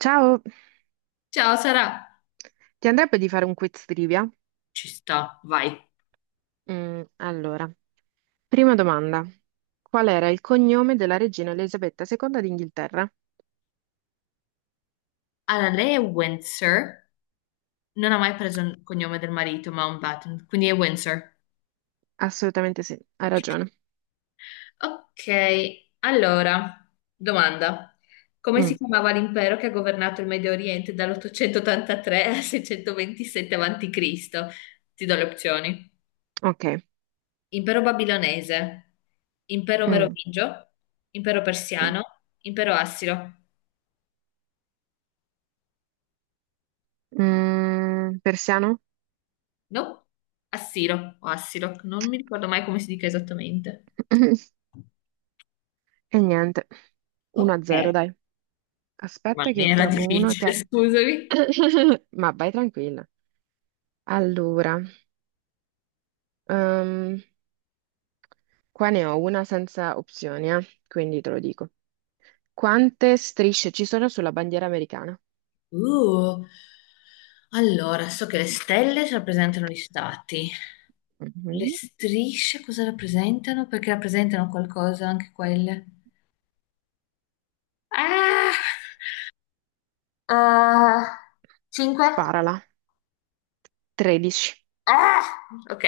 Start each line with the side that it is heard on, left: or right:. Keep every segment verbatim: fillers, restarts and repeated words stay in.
right: Ciao,
left: Ciao Sara,
right: ti andrebbe di fare un quiz trivia?
left: ci sta, vai.
right: Mm, allora, prima domanda. Qual era il cognome della regina Elisabetta seconda d'Inghilterra?
left: Allora, lei è Windsor, non ha mai preso il cognome del marito Mountbatten, quindi è Windsor.
right: Assolutamente sì, hai ragione.
left: Ok, allora, domanda. Come si
right: Mm,
left: chiamava l'impero che ha governato il Medio Oriente dall'ottocentottantatré al seicentoventisette avanti Cristo? Ti do le opzioni.
right: ok.
left: Impero babilonese, impero
right: Mm,
left: merovingio, impero
right: mm.
left: persiano, impero assiro.
right: Mm, persiano?
left: No, assiro o assiro, non mi ricordo mai come si dica esattamente.
right: E niente.
left: Ok,
right: uno a zero, dai.
left: ma
right: Aspetta
left: mi
right: che
left: era
right: trovo uno che
left: difficile,
right: abbia.
left: scusami.
right: Ma vai tranquilla. Allora, ehm, qua ne ho una senza opzioni, eh, quindi te lo dico. Quante strisce ci sono sulla bandiera americana?
left: Uh, Allora, so che le stelle rappresentano gli stati. Le
right: Mhm.
left: strisce cosa rappresentano? Perché rappresentano qualcosa anche quelle. Ah! Ah, cinque?
right: Sparala. tredici.
left: Ah! Ok.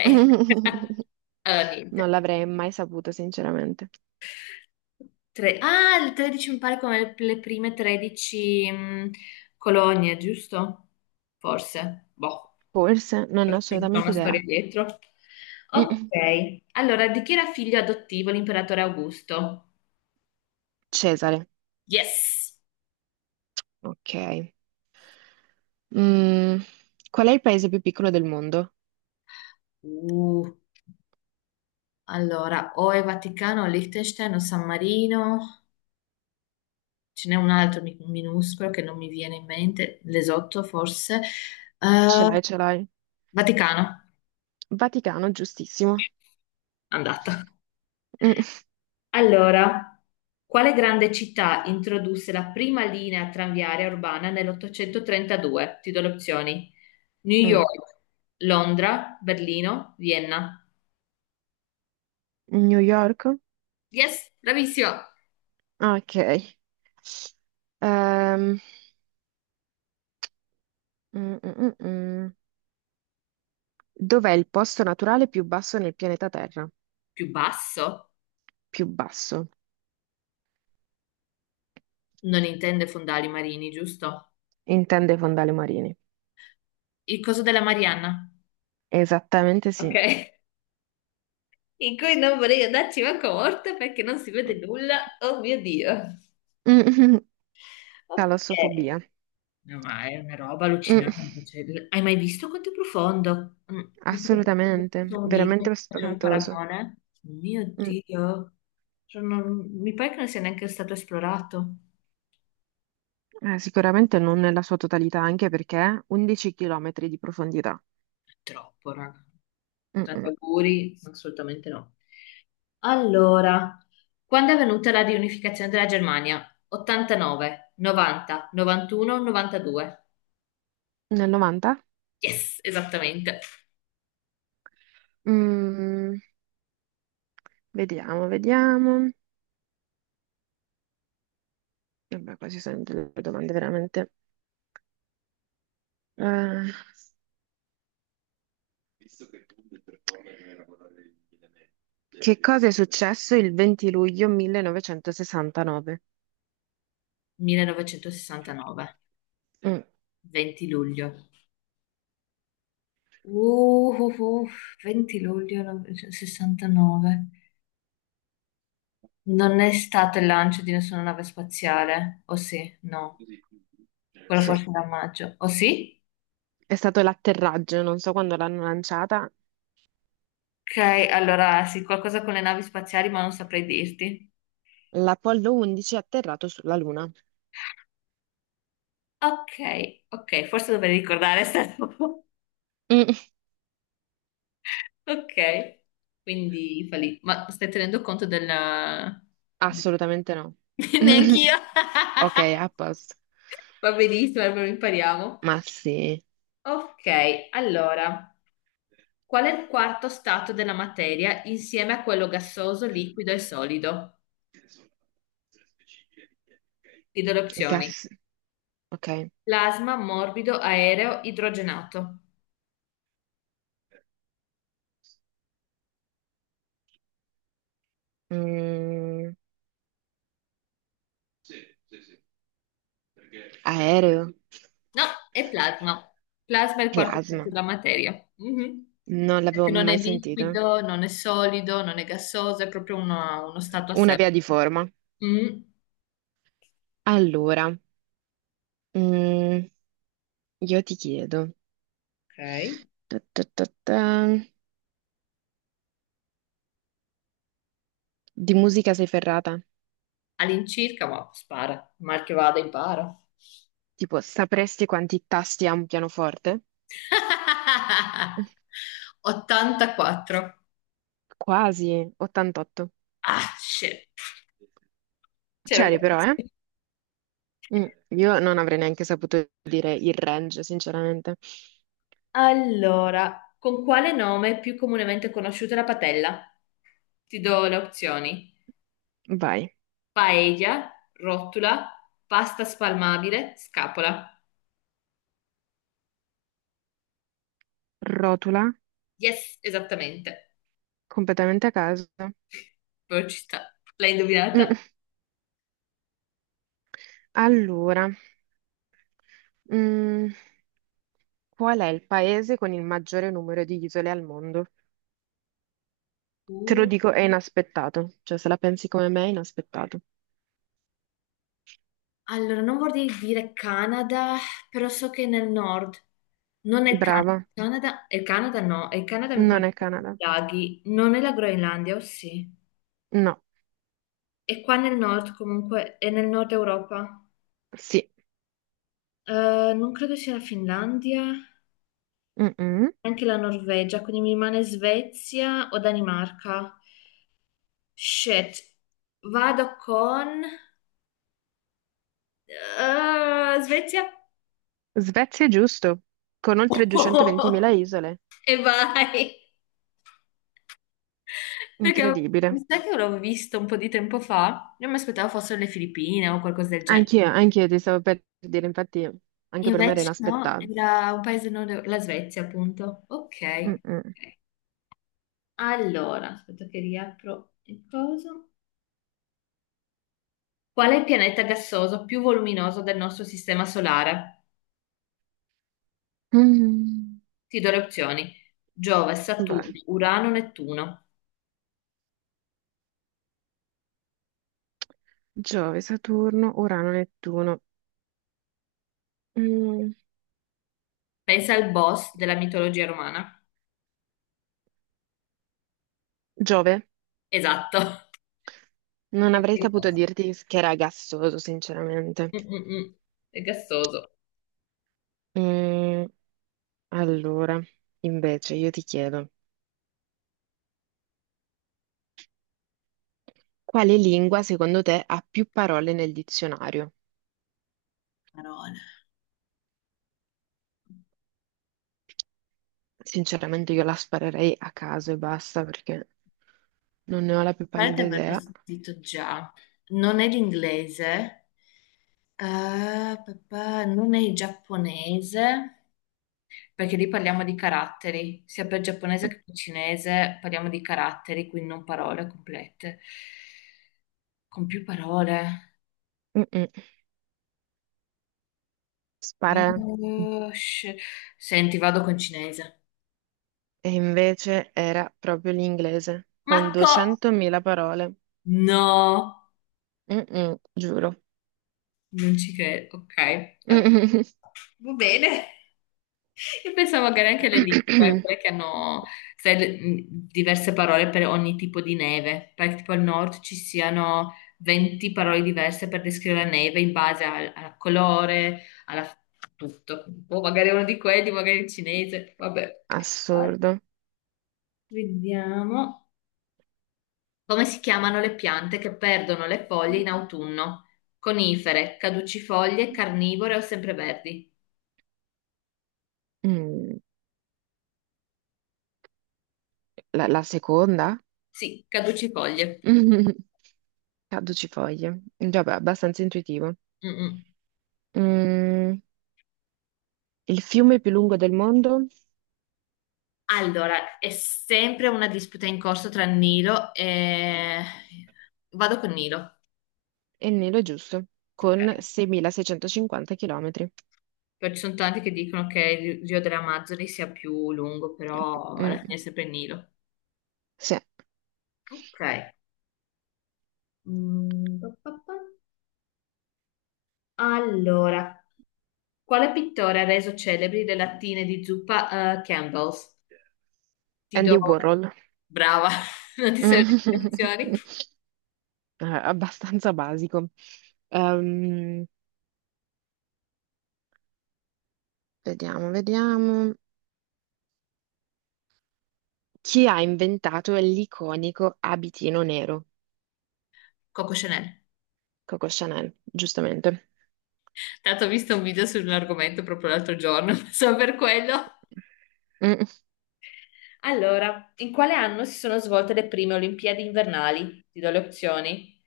left: Allora,
right: Non
left: niente.
right: l'avrei mai saputo, sinceramente.
left: Tre. Ah, il tredici mi pare come le le prime 13 mm, colonie, giusto? Forse. Boh.
right: Forse, non ne ho
left: C'è
right: assolutamente
left: una
right: idea.
left: storia dietro.
right: Mm.
left: Ok, allora di chi era figlio adottivo l'imperatore Augusto?
right: Cesare,
left: Yes!
right: ok. Mm, Qual è il paese più piccolo del mondo?
left: Uh, allora, o è Vaticano, o Liechtenstein, o San Marino, ce n'è un altro mi- minuscolo che non mi viene in mente, l'esotto forse.
right: Ce
left: Eh,
right: l'hai, ce l'hai.
left: Vaticano,
right: Vaticano, giustissimo.
left: andata.
right: Mm.
left: Allora, quale grande città introdusse la prima linea tranviaria urbana nell'ottocentotrentadue? Ti do le opzioni. New
right: Mm.
left: York, Londra, Berlino, Vienna.
right: New York?
left: Yes, bravissima.
right: Ok. Ehm, mm, mm, mm, mm. Dov'è il posto naturale più basso nel pianeta Terra?
left: Più basso?
right: Più basso.
left: Non intende fondali marini, giusto?
right: Intende i fondali marini.
left: Il coso della Marianna.
right: Esattamente
left: Ok.
right: sì.
left: In cui non vorrei andarci manco morta perché non si vede
right: Mm,
left: nulla. Oh mio Dio. Ok.
right: Talassofobia.
left: No, ma è una roba
right: Mm,
left: allucinante. Cioè, l- hai mai visto quanto è profondo? Mm, Mi pare che sia
right: Assolutamente,
left: un video,
right: veramente
left: facciamo il
right: spaventoso.
left: paragone. Oh mio
right: Mm,
left: Dio. Cioè, non- mi pare che non sia neanche stato esplorato.
right: eh, Sicuramente non nella sua totalità, anche perché undici chilometri di profondità.
left: Troppo, raga. Tanti
right: Mm-mm.
left: auguri. No, assolutamente no. Allora, quando è avvenuta la riunificazione della Germania? ottantanove, novanta, novantuno, novantadue.
right: Nel novanta?
left: Yes, esattamente.
right: Mm, Vediamo, vediamo. Vabbè, qua ci sono delle domande veramente. Eh, che cosa è successo il venti luglio millenovecentosessantanove?
left: millenovecentosessantanove,
right: Mm,
left: venti luglio. Uh, uh, uh, venti luglio millenovecentosessantanove. Non è stato il lancio di nessuna nave spaziale, o sì? No. Quello
right: sì.
left: forse era a maggio. O sì?
right: È stato l'atterraggio, non so quando l'hanno lanciata.
left: Ok, allora sì, qualcosa con le navi spaziali, ma non saprei dirti.
right: L'Apollo undici è atterrato sulla Luna.
left: Ok, ok, forse dovrei ricordare sta roba.
right: Mm,
left: Ok, quindi fa lì. Ma stai tenendo conto della... de-
right: Assolutamente no.
left: Neanch'io.
right: Ok, a posto.
left: Va benissimo, allora impariamo.
right: Ma sì,
left: Ok, allora, qual è il quarto stato della materia insieme a quello gassoso, liquido e solido? Ti do le opzioni.
right: gas. Ok.
left: Plasma, morbido, aereo, idrogenato.
right: Mm, Aereo,
left: No, è plasma. Plasma è il quarto stato
right: plasma.
left: della materia. Mhm.
right: Non l'avevo
left: Perché non è
right: mai sentito.
left: liquido, non è solido, non è gassoso, è proprio una- uno stato a
right: Una
left: sé.
right: via di forma.
left: Mm.
right: Allora, mm, io ti chiedo.
left: Ok.
right: Ta ta ta ta. Di musica sei ferrata?
left: All'incirca, ma spara, mal che vada, impara.
right: Tipo, sapresti quanti tasti ha un pianoforte?
left: ottantaquattro.
right: Quasi, ottantotto.
left: Ah, shit. C'ero
right: C'eri però, eh?
left: quasi.
right: Mm, Io non avrei neanche saputo dire il range, sinceramente.
left: Allora, con quale nome è più comunemente conosciuta la patella? Ti do le opzioni.
right: Vai,
left: Paella, rotula, pasta spalmabile, scapola.
right: rotula,
left: Yes, esattamente.
right: completamente a caso.
left: Però ci sta. L'hai indovinata?
right: Mm, Allora, mm, qual è il paese con il maggiore numero di isole al mondo? Te
left: Uh,
right: lo dico, è inaspettato. Cioè, se la pensi come me, è inaspettato.
left: allora, non vorrei dire Canada, però so che è nel nord. Non è il Canada.
right: Brava,
left: Canada, il Canada no, il Canada mi pare
right: non è
left: che
right: Canada.
left: sia i laghi. Non è la Groenlandia, o sì?
right: No.
left: È qua nel nord comunque, è nel nord Europa.
right: Sì,
left: Eh, non credo sia la Finlandia,
right: mm-mm.
left: anche la Norvegia, quindi mi rimane Svezia o Danimarca. Shit, vado con eh, Svezia
right: Svezia è giusto, con oltre duecentoventimila isole,
left: e vai. Perché
right: incredibile.
left: mi sa che l'ho visto un po' di tempo fa. Io mi aspettavo fossero le Filippine o qualcosa del genere.
right: Anch'io, anch'io ti stavo per dire, infatti anche per me era
left: Invece no,
right: inaspettato.
left: era un paese nord, la Svezia, appunto. Ok.
right: Mm-mm.
left: Ok. Allora, aspetta che riapro il coso. Qual è il pianeta gassoso più voluminoso del nostro sistema solare?
right: Mm.
left: Ti do le opzioni. Giove,
right: Vai.
left: Saturno, Urano, Nettuno.
right: Giove, Saturno, Urano, Nettuno. Mm.
left: Pensa al boss della mitologia romana.
right: Giove,
left: Esatto.
right: non avrei saputo dirti che era gassoso, sinceramente.
left: Mm-mm-mm. È gassoso.
right: Mm, Allora, invece, io ti chiedo, quale lingua secondo te ha più parole nel dizionario?
left: Parola.
right: Sinceramente io la sparerei a caso e basta perché non ne ho la più
left: Pare di
right: pallida
left: averlo
right: idea.
left: sentito già. Non è l'inglese, eh, papà, non è il giapponese, perché lì parliamo di caratteri, sia per giapponese che per cinese parliamo di caratteri, quindi non parole complete, con più parole.
right: Mm-mm. Spara.
left: Oh, sh- Senti, vado con cinese.
right: E invece era proprio l'inglese, con
left: Ma co-
right: duecentomila parole.
left: No!
right: Mm-mm, giuro.
left: Non ci credo, ok. Ok,
right: Mm-mm.
left: va bene. Io pensavo magari anche le lingue, quelle che hanno sai, le- mh, diverse parole per ogni tipo di neve, perché tipo al nord ci siano venti parole diverse per descrivere la neve in base al, al colore, alla tutto. O magari uno di quelli, magari il cinese, vabbè. Allora,
right: Assurdo.
left: vediamo come si chiamano le piante che perdono le foglie in autunno. Conifere, caducifoglie, carnivore o sempreverdi?
right: Mm. La, la seconda?
left: Sì, caducifoglie.
right: Mm. Caducifoglie. Vabbè, abbastanza intuitivo.
left: Mm, mm.
right: Mm, Il fiume più lungo del mondo?
left: Allora, è sempre una disputa in corso tra Nilo e... Vado con Nilo.
right: E il nero è giusto, con
left: Ok.
right: seimilaseicentocinquanta chilometri.
left: Poi ci sono tanti che dicono che il Rio delle Amazzoni sia più lungo, però alla fine
right: Mm,
left: è sempre Nilo.
right: sì.
left: Ok. Mm, pa, pa, pa. Allora, quale pittore ha reso celebri le lattine di zuppa eh, Campbell's? Ti do...
right: Andy Warhol.
left: Brava, non ti servono le istruzioni.
right: Eh, Abbastanza basico. Ehm, Vediamo, vediamo. Chi ha inventato l'iconico abitino nero?
left: Coco Chanel.
right: Coco Chanel, giustamente.
left: Tanto ho visto un video sull'argomento proprio l'altro giorno, solo per quello.
right: Mm,
left: Allora, in quale anno si sono svolte le prime Olimpiadi invernali? Ti do le opzioni.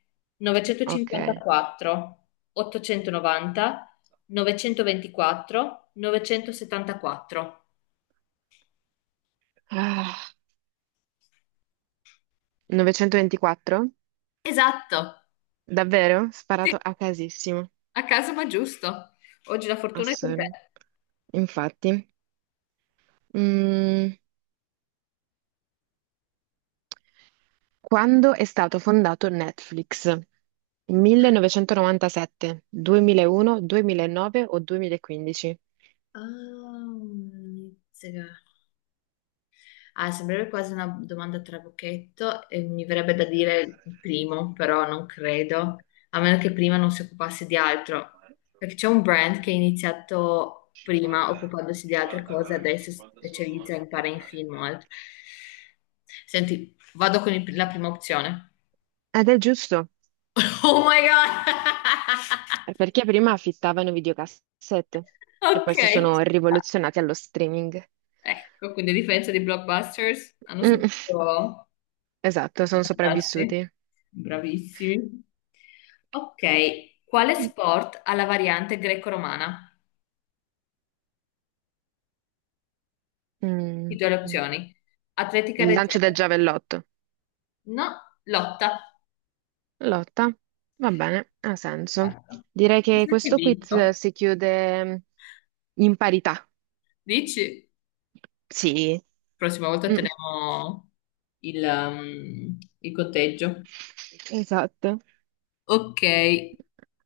right: ok.
left: novecentocinquantaquattro, ottocentonovanta, novecentoventiquattro, novecentosettantaquattro.
right: Ah, novecentoventiquattro?
left: Esatto,
right: Davvero? Sparato
left: sì,
right: a casissimo.
left: a caso ma giusto. Oggi la fortuna è con te.
right: Assurdo. Infatti. Mm, Quando è stato fondato Netflix? millenovecentonovantasette, duemilauno, duemilanove o duemilaquindici?
left: Ah, mizzega. Ah, sembrerebbe quasi una domanda a trabocchetto e mi verrebbe da dire il primo, però non credo, a meno che prima non si occupasse di altro, perché c'è un brand che è iniziato prima occupandosi di altre cose, adesso si specializza in fare in film o altro. Senti, vado con il- la prima opzione.
right: Ed è giusto,
left: Oh my God!
right: perché prima affittavano videocassette e poi
left: Ok.
right: si sono rivoluzionati allo streaming.
left: Ecco, quindi a differenza di Blockbusters, hanno
right: Mm,
left: saputo...
right: esatto, sono
left: Darsi.
right: sopravvissuti.
left: Bravissimi. Ok, quale sport ha la variante greco-romana? Ti
right: Mm,
left: do le opzioni. Atletica
right: Il lancio
left: leggera.
right: del giavellotto.
left: No, lotta.
right: Lotta. Va bene, ha senso.
left: Allora,
right: Direi
left: penso
right: che
left: che hai
right: questo quiz
left: vinto.
right: si chiude in parità.
left: Dici?
right: Sì.
left: Prossima volta
right: Mm,
left: teniamo il, um, il conteggio.
right: esatto.
left: Ok,